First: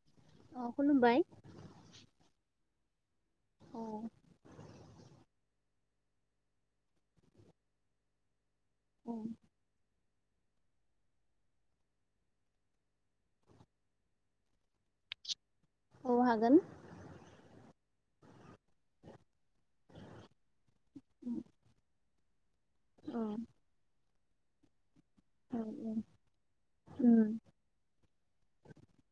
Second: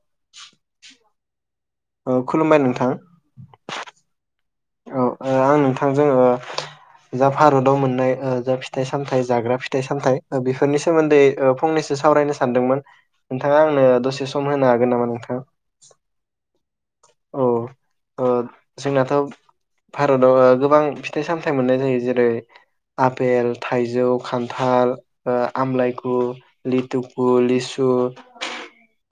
[inaudible] अ खुलुमबाय । ओ खुलुमबाय नोंथां। औ औ आं नोंथांजों ओ जा भारताव मोननाय ओ जा फि फिथाइ औ सामथाइ जाग्रा फिथाइ सामथाइ । बेफोरनि सोमोन्दै ओ फंनैसो सावरायनो सानदोंमोन। नोंथाङा आंनो दसे सम होनो हागोन नामा नोंथां? औ हागोन औ, ओ जोंनाथ भारताव ओ गोबां फिथाइ सामथाइ मोननाय जायो जेरै [unintelligible] औ आपेल थाइजौ खान्थाल, ओ औ आमलाय गु, लिथु गु, उम लिसु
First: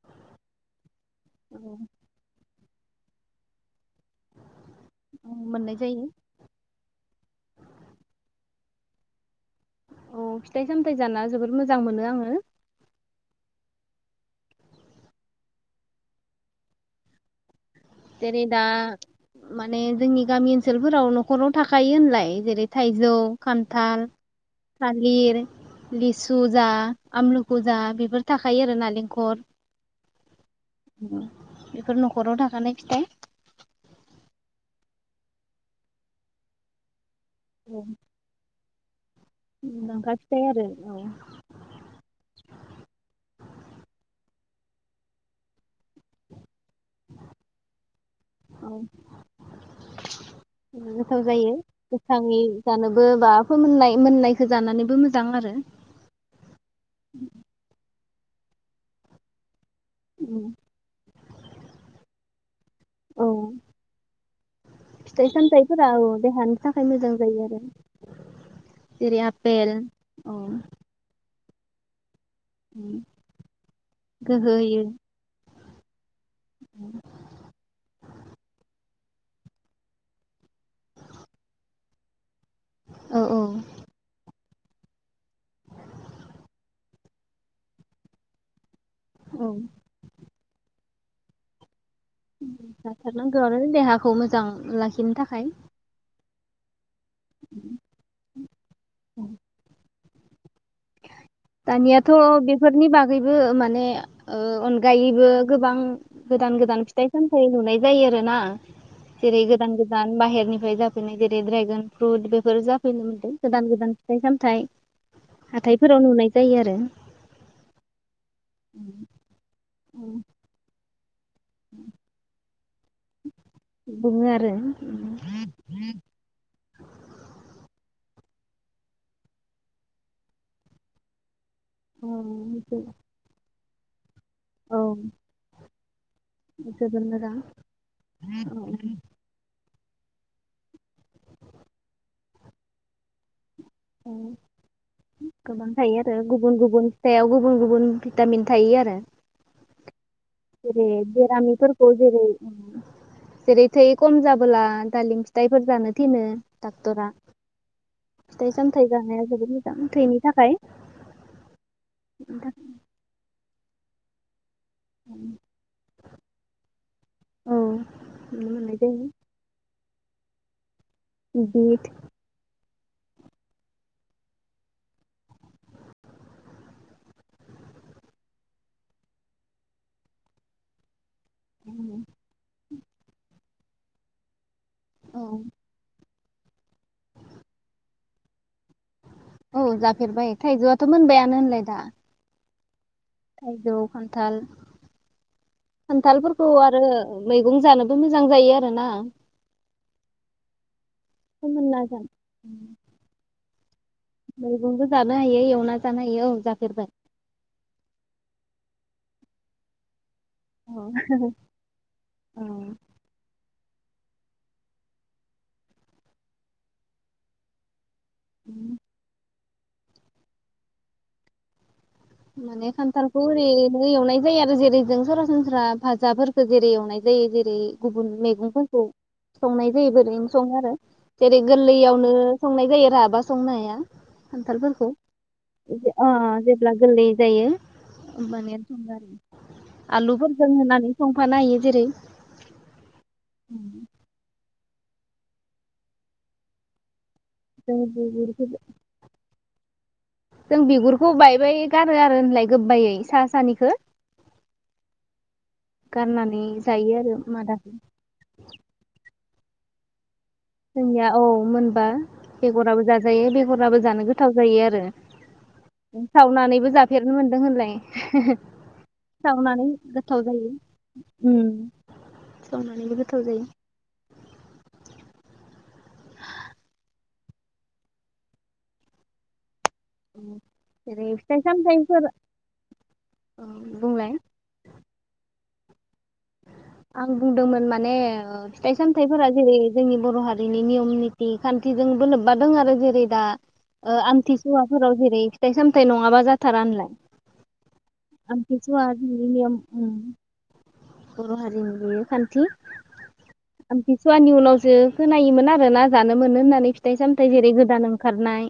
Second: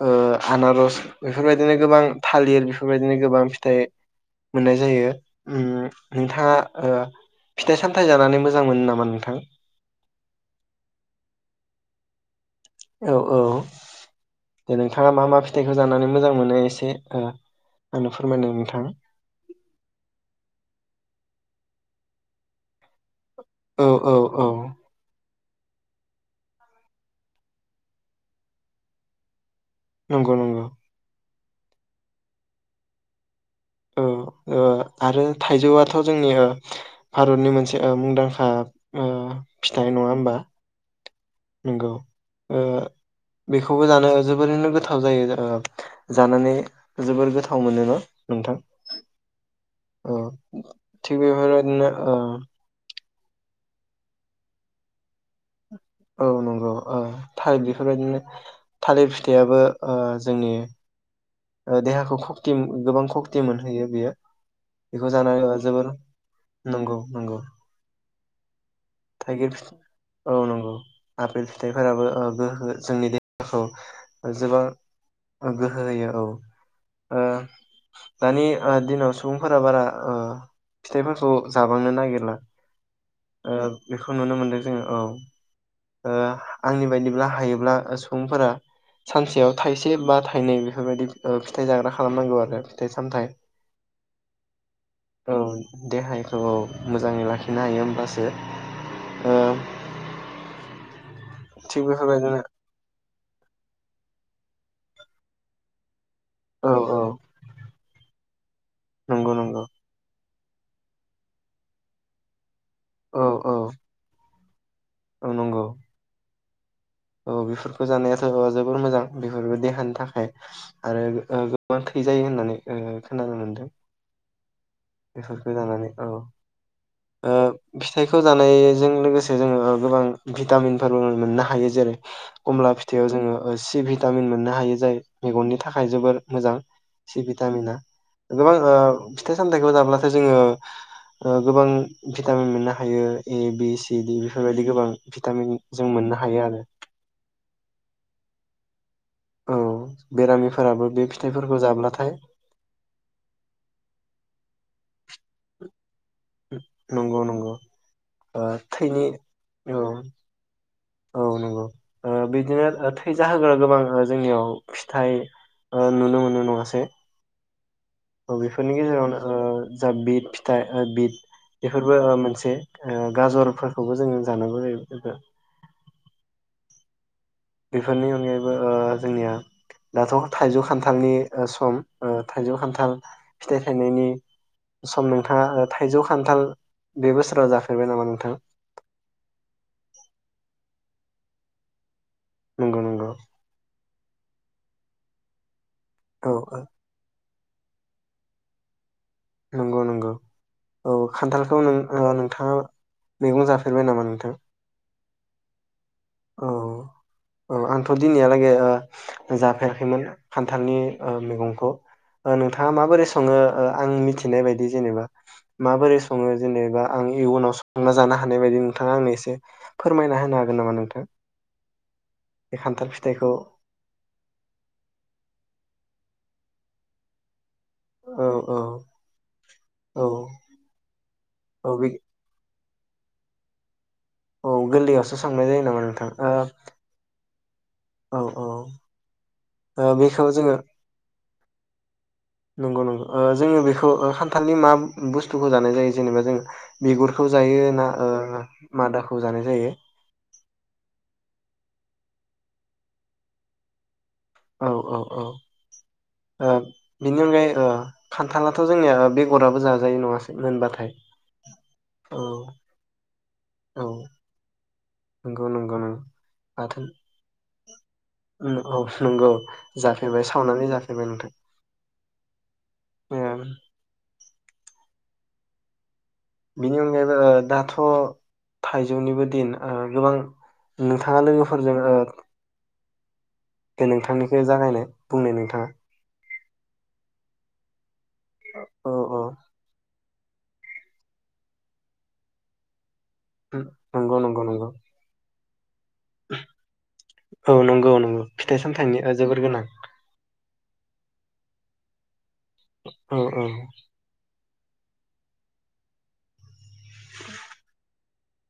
ओ आनारस बेफोरबायदिनो गोबां थालिर बेफोरबायदिनो गोबां फिथाइ मोननाय जायो औ ओम मोननाय जायो नोंथाङा ओ फिथाइ सामथाइ जानानै मोजां मोनो नामा नोंथां? औ फिथाइ सामथाइ जाना जोबोद मोजां मोनो आङो। औ, औ दे नोंथाङा मा मा फिथाइखौ जानानै मोजां मोनो? एसे ओ आंनो जेरै फोरमायनो दा नोंथां माने जोंनि गामि ओनसोलफोराव न नखराव थाखायो होनलाय जेरै थाइजौ औ खान्थाल औ औ थालिर लिसु जा आमलुखु जा बेफोर थाखायो आरो नारेंखल नंगौ, नंगौ। बेफोर न'खराव थाखानाय फिथाइ। औ, ओ आरो थाइजौआथ' जोंनि ओ भारतनि मोनसे ओ मुंदांखा ओ फिथाइ नङा मुंदांखा होमबा फिथाइ आरो औ नंगौ ओ बेखौबो जानो जोबोरैनो गोथाव जायो ओ जानानै जोबोर गोथाव मोनो न नोंथां? औ ओ गोथाव थिग जायो बेहदिनो ओ गोथाङै [unintelligible] फोमोननाय मोननायखौ जानानैबो मोजां आरो औ नंगौ ओ थार बेफोरबायदिनो थालिर फिथाइयाबो ओ उम जोंनि ओ देहाखौ खक्ति गोबां औ खक्ति मोनहैयो बेयो बेखौ फिथाइ जानानै सामथाइफोरा जोबोर औ देहानि थाखाय नंगौ, मोजां नंगौ जायो आरो जेरै थाइगिर फि आपेल औ आपेल फिथाइफोराबो ओ गोहो जोंनि देहाखौ गोहो जोबोर होयो गोहो होयो औ ओ दानि ओ दिनाव सुबुंफोरा बारा ओ फिथाइफोरखौ जाबांनो नागिरला औ औ ओ बे खौ नुनो मोनदों जोङो औ ओ आंनि बायदिब्ला हायोब्ला सुबुंफोरा औ सानसेयाव थाइसे बा थाइनै बेफोरबायदि फिथाइ जाग्रा खालामनांगौ आरो फिथाइ सामथाइ जाथारनांगौ आरो देहाखौ मोजां लाखिनो थाखाय। औ औ मोजाङै लाखिनो हायो होमब्लासो। उम थिग दानियाथ बेफोरबायदिनो बेफोरनि बागैबो माने ओ अन गायैबो गोबां गोदान औ गोदान औ फिथाइ सामथाइ नुनाय बिदि जायो आरोना नंगौ जेरै नंगौ गोदान गोदान बाहेर निफ्राय जाफैनाय जेरै ड्रेगन फ्रुट बेफोर जाफ फैनो औ मोनदों औ गोदान गोदान फिथाइ साम थाइ औ नंगौ हाथायफोराव नुनाय जायो आरो। औ बेफोरखौ जानायाथ जोबोर मोजां बेफोरबो देहानि थाखाय आरो गोबबां थै जायो होननानै खोनानो मोन्दों। बुङो आरो बेफोरखौ जानानै औ ओ फिथाइखौ जानायजों लोगोसे जोङो गोबां भिटामिनफोरबो मोनो ना । हायो जेरै औ खमला फिथाइयाव जोङो ओ सिबिं भिटामिन मोननो हायो जाय मेगननि थाखाय जोबोर मोजां जोबोर सि मोजां भिटामिना गोबां ओ फिथाइ सामथाइखौ जाब अब्लाथाय जोङो ओ गोबां भिटामिन मोननो हायो ए बि सि औ डि बेफोरबायदि गोबां भिटामिन गोबां जों थायो मोननो हायो गुबुन आरो। गुबुन फिथाइयाव गुबुन गुबुन भिटामिन थायो आरो । औ जेरै बेरामिफोराबो बे फिथाइफोरखौ बेरामिफोरखौ जाब्लाथाय जेरै जेरै थै खम जाबोला दालिम फिथ फिथाइफोर जानो थिनो डाक्टरा नंगौ नंगौ ओ फिथाइ सामथाइ थैनि जानाया जोबोद मोजां औ थैनि थाखाय औ नंगौ ओ बिदिनो थैजाहोग्रा गोबां ओ जोंनियाव फिथाइ ओ नुनो मोनो नङासै औ औ नुनो बेफोरनि मोननाय गेजेरावनो जायो ओ जा बिद फिथाइ ओ बिद बिट बेफोरबो ओ मोनसे ओ गाजरफोरखौबो जोङो जा नांगौ जायो बेफोरनि अनगायैबो ओ जोंनिया दाथ थाइजौ खान्थालनि ओ सम थाइजौ खान्थाल फिथाइ थायनायनि सम औ नोंथाङा थाइजौ खान्थाल बे बोसोराव जाफेरबाय नामा नोंथां औ जाफेरबाय थाइजौआथ मोनबायानो होनलाय दा नंगौ नंगौ थाइजौ खान्थाल औ खान्थालफोरखौ औ आरो मैगं जानोबो मोजां जायो आरो ना नंगौ नंगौ औ खान्थालखौ नों फोमोनना जानो ओ नोंथाङा मैगं जाफेर मैगंबो जानो हायो एवना जानो हायो औ जाफेरबाय औ आंथ' दिनैहालागै ओ फेराखैमोन खान्थालनि ओ मैगंखौ नोंथाङा औ माबोरै सङो ओ आं मिथि थिनाय बायदि जेनेबा माबोरै सङो जेनेबा आं इयुनाव स अंना जानो हानाय बायदि नोंथाङा आंनो एसे फोरमायना होनो हागोन नामा नोंथां बे माने खान्थाल खान्थालखौ फिथाइखौ ओरैनो एवनाय जायो आरो जेरै जों सरासनस्रा भाजाफोर खो जेरै एवनाय जायो जेरै गुबुन औ औ मैगंफोरखौ संनाय जायो औ ओरैनो सङो आरो जेरै औ बे गोरलैयावनो संनाय जानयो राबा संनो हाया। औ खान्थालफोरखौ गोरलैयावसो सांनाय जायो नामा अ नोंथां ओ जेब्ला गोरलै जायो। औ औ ओमबानिया संदो आरो ओ बेखौ आलुफोरजों जोङो होनानै सं। बानायो जेरै नंगौ नंगौ ओ जोङो बेखौ ओ खान्थालनि मा ओं ओ बुस्थुखौ जानाय जायो जेनेबा जों बिुगुर खौ जायो ना ओ जों मादाखौ जानाय जायो। जों बिगुरखौ बायबाय गारो आरो होनलाय गोबायै सा सानिखो औ औ औ गारनानै ओ जायो आरो बिनि मा अनगायै ओ दाखो खान्थालाथ जोंनिया बे अराबो जाजायो नङा जोंनिया औ मोनबा बेगराबो जा जायो बेगराबो औ जानो गोथाव जायो आरो। नंगौ नंगौ नंगौ सावनानैबो बाथोन जाफेरनो मोन्दों होनलाय? [unintelligible] औ नंगौ सावनानै गोथाव जाफेरबाय सावनानै जाफेरबाय नोंथां। सावनानैबो गोथाव जायो। बिनि अनगायैबो दाथ थाइजौनिबो दिन। ओ गोबां जेरै नोंथाङा फिथाइ लोगोफोरजों ओ सामथाइफोर औ दे बुंलाय नोंथांनिखो जागायलाय बुंनाय नोंथाङा। आं बुंदोंमोन माने ओ फिथाइ औ औ सामथायफोरा जेरै जोंनि बर' हार बिनि नियम निथि खान्थिजोंबो लोब्बा दोङो आरो जेरै दा उम ओ नंगौ नंगौ नंगौ आमथिसुवाफोराव जेरै थाय साम थाय नङाबा जाथारा होनलाय औ नंगौ नंगौ फिथाइ सामथाइनि आमथिसुवानि ओ जोबोर नियम गोनां उम बर' हारिनि बेयो फान थि औ औ आमथि सुवानि उनाव जो खोनायोमोन आरो ना जानो मोनो होननानै फि थाय सामथाय जेरै गोदानाव खारनाय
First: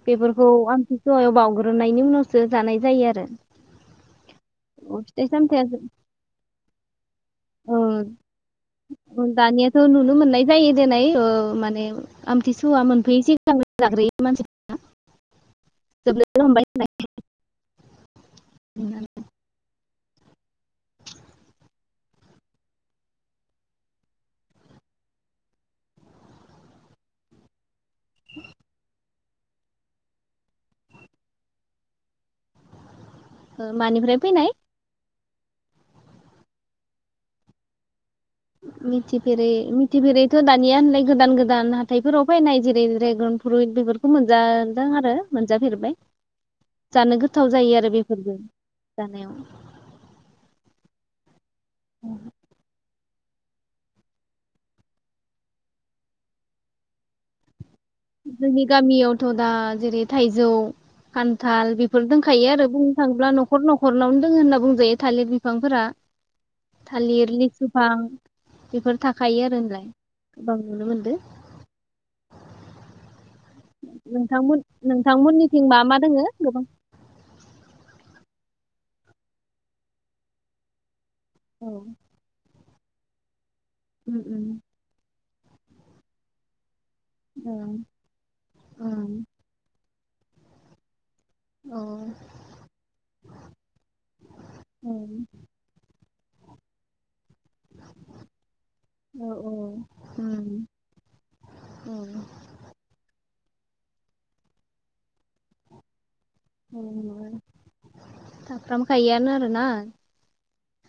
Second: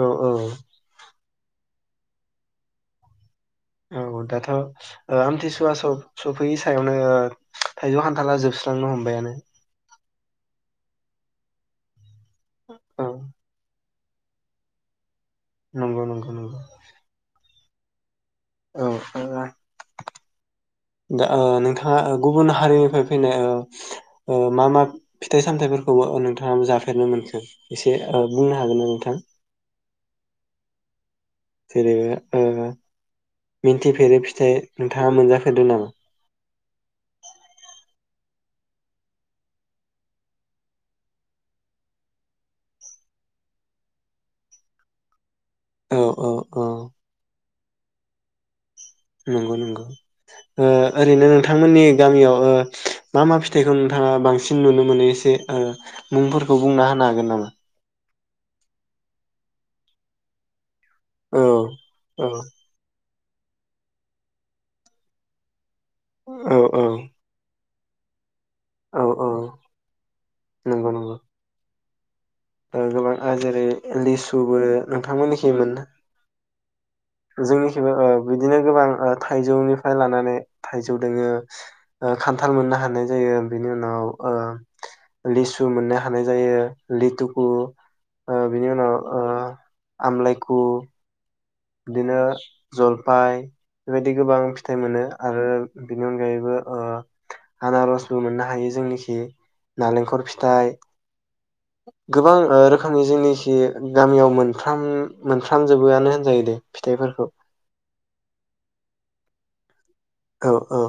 औ बेफोरखौ आमथिसुवायाव बावग्रोनायनि उनावसो जानाय जायो आरो। औ दाथ ओ फिथाइ आमथिसुवा सामथाइया सब सफैयि थायावनो थाइजौ, ओ खान्थाला जोबस्रांनो हमबायानो। दानियाथ' नुनो मोननाय जायो दिनै माने आमथि सुवा औ मोनफैयि सिगांनो जाग्रोयो मानसिफोरा। नंगौ नंगौ नंगौ। औ ओ दा नोंथाङा गुबुन हारिनिफ्राय फैनाय मा मा फिथाइ सामथाइफोरखौबो नोंथाङा जाफेरनो मोनखो? एसे बुंनो हागोन ना नोंथां? [unintelligible] ओ मानिफ्राय मिथिफेरै फैनाय फिथाइ नोंथाङा मोनजाफे फेरदों नामा? मिथिफेरै मिथिफेरैथ' दानिया होनलाय गोदान गोदान हाथाइफोराव फैनाय जेरै ड्रेगन फ्रुइट बेफोरखौ मोनजादों आरो। मोनजाफेरबाय औ औ औ जानो गोथाव जायो आरो बेफोरजों नंगौ नंगौ ओ ओरैनो नों नोंथांमोननि गामियाव ओ मा मा फिथाइखौ नोंथाङा बांसिन नुनो मोनो एसे ओ मुंफोरखौ बुंना होनो हागोन नामा? जोंनि गामियावथ' दा जेरै थाइजौ औ खान्थाल बेफोर औ दोंखायो आरो बुं थांब्ला न'खर न'खरनावनो दङ होनना बुंजायो थालिर बिफांफोरा। औ औ थालिर गोबां औ बेफोर औ थाखायो आरो होनलाय गोबां नुनो नंगौ नंगौ मोनदों। ओ गोबां ओ जेरै लिसुबो नोंथांमोन नोंथांमोननिथिं मा मा दोङो गोबां जोंनिखिबो बिदिनो गोबां थाइजौनिफ्राय लानानै थाइजौ जोङो औ ओ खान्थाल मोननो हा मोन्नाय जायो आरोना। बेनि उनाव उम उम ओ लिसु मोननो हानाय जायो। लिथुखु औ ओ बिनि उनाव उम ओ आमलायखु औ बिदिनो जलफाय बेबायदि गोबां फिथाइ मोनो उम आरो बेनि अनगायैबो ओ आनारसबो मोननो हायो जोंनिखि औ औ नारेंखल उम फिथाइ औ गोबां ओ रोखोमनि जिनिस [unintelligible] गामियाव मोनफ्राम मोनफ्राम जबोआनो होन जायो दे फिथाइफोरखौ [unintelligible] आरो ना औ औ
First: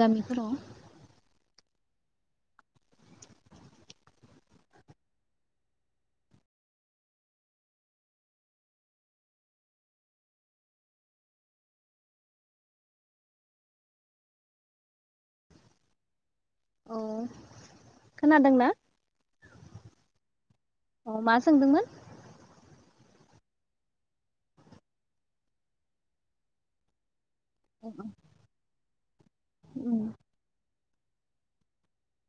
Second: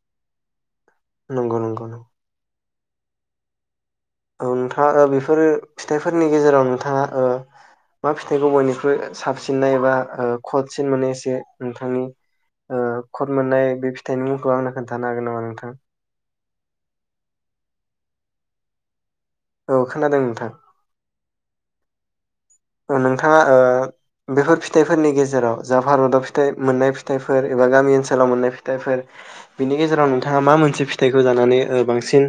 गामिफोराव नोंगौ नोंगौ नों औ नोंथाङा ओ बेफोरो फिथाइफोरनि गेजेराव नोंथाङा ओ मा फिथाइखौ बयनिख्रुइ साबसिनै बा ओ खदसिन मोनो एसे नोंथांनि ओ खद मोननाय बे फिथाइनि मुंखौ आंनो खोन्थानो हागोन नामा नोंथां? औ खोना दोंना औ खोनादों नोंथां औ मा सोंदोंमोन? ओ नोंथाङा ओ बेफोर फिथाइफोरनि गेजेराव जा भारताव फिथाइ मोननाय फिथाइ फोर एबा गामि ओनसोलाव मोननाय फिथाइफोर बिनि गेजेराव नोंथाङा मा मोनसे फि थाइखौ जानानै ओ बांसिन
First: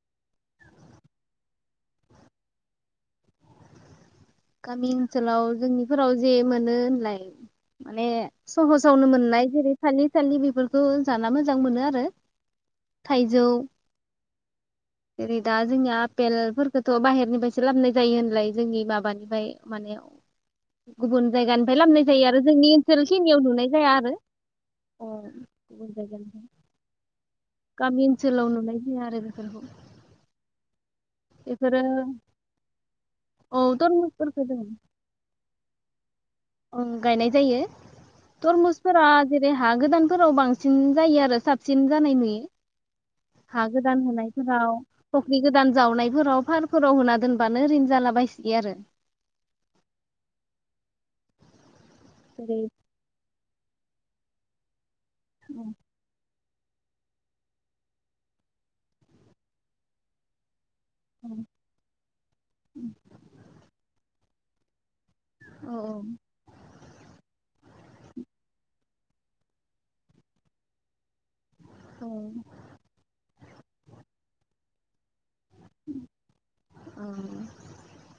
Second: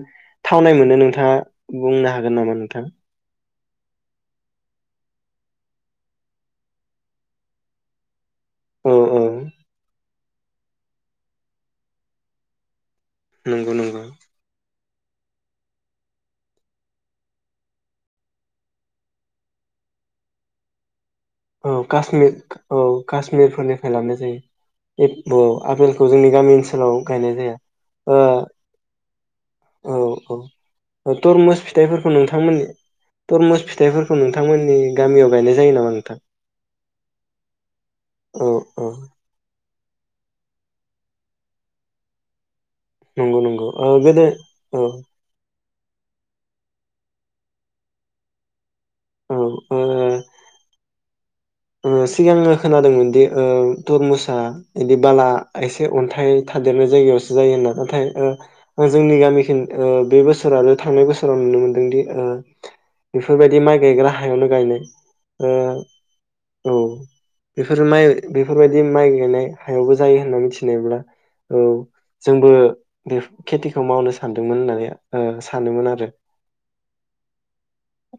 थावनाय मोनो नोंथाङा बुंनो हागोन नामा नोंथां? गामि ओनसोलाव जोंनिफोराव जे मोनो होनलाय माने औ सहसावनो औ मोननाय जेरै खालि [unintelligible] लि बेफोरखौ जाना मोजां मोनो आरो थाइजौ नंगौ नंगौ जेरै दा जोंनिया आफेल फोरखौथ बाहेरनिफायसो लाबनाय जायो होनलाय जोंनि माबानि फाय मानेआव औ कश्मिर औ खिनियाव नुनाय जाया काश्मिरफोरनिफ्राय आरो लाबनाय अ जायो एफ औ गुबुन आपेलखौ जोंनि जायगानिफ्राय गामि ओनसोलाव गायनाय जाया गामि ओ ओनसोलाव नुनाय जाया आरो बेफोरखौ औ‌ तरमुस बेफोरो फिथायफोरखौ नोंथां मोननि तरमुस औ फिथाइफोरखौ तरमुसफोरखौ जों नोंथांमोननि गामियाव गायनाय जायो नामा नोंथां ओं गायनाय जायो औ औ तरमुसफोरा जेरै हा गोदानफोराव बांसिन जायो आरो साबसिन जानाय नुयो। नंगौ नंगौ ओ बेनो औ दान जावनायफोराव फारफोराव होना दोनबानो रिन जाला बायसोयो आरो औ ओ ओ सिगाङो जेरै खोनादोंमोन दि ओ तरमुसा एदि बाला एसे अन्थाइ थादेरनाय जायगायावसो जायो होनना नाथाय ओ ओ जोंनि गामि खिन ओ बे बोसोरानो थांनाय बोसोराव औ नुनो मोनदोंदि ओ बेफोर बायदि माइ गायग्रा हा हायावनो गायनाय ओ औ औ औ बेफोर माइ बेफोर बायदि माइ गायनाय हायावबो जायो होनना मिथिनायब्ला औ जोंबो बे खेटिखौ मावनो सानदोंमोन होननानै ओ सानोमोन आरो औ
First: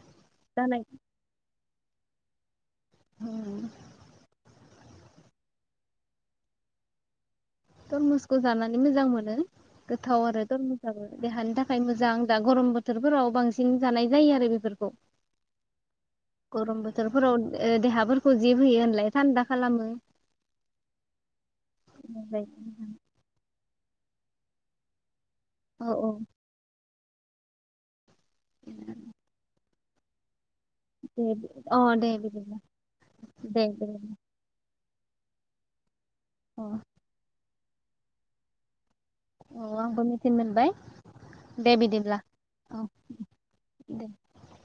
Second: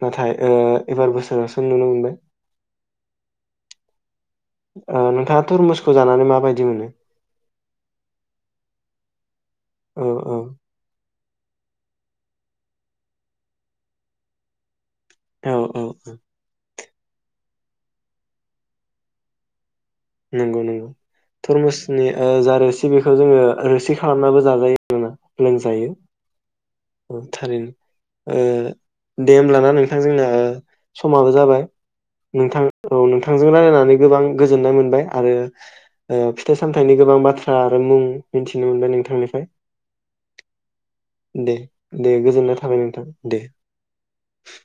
नाथाय ओ जानाय एबार बोसोर नुनो मोनबाय होम्म ओ नोंथाङा तरमुसखौ जानानै माबायदि मोनो? तरमुसखौ जानानै मोजां मोनो । औ गोथाव औ आरो तरमुस आबो देहानि थाखाय मोजां दा गरम बोथोरफोराव बांसिन जानाय जायो आरो बेफोरखौ औ औ औ गरम बोथोरफोराव ओ देहाफोरखौ जिब होयो होनलाय थान्दा खालामो । नोंगौ नोंगौ थरमुसनि ओ जा रोसि बिखौ जोङो रोसि खालामनाबो जाजायो आरोना लोंजायो औ औ औ थारैनो ओ दे‌ होमब्ला ना नों थां जोंना दे समाबो जाबाय अ दे बिदिब्ला नोंथां औ नोंथांजों दे दे रायलायनानै गोबां गोजोननाय मोन बाय आरो ओ फिथाइ अ सामथाइनि गोबां बा थ्रा आरो मुं मिथिनो मोनबाय नों थांनिफ्राय औ आंबो मिथिनो मोनबाय दे दे गोजोननाय थाबाय औ नोंथां दे दे ।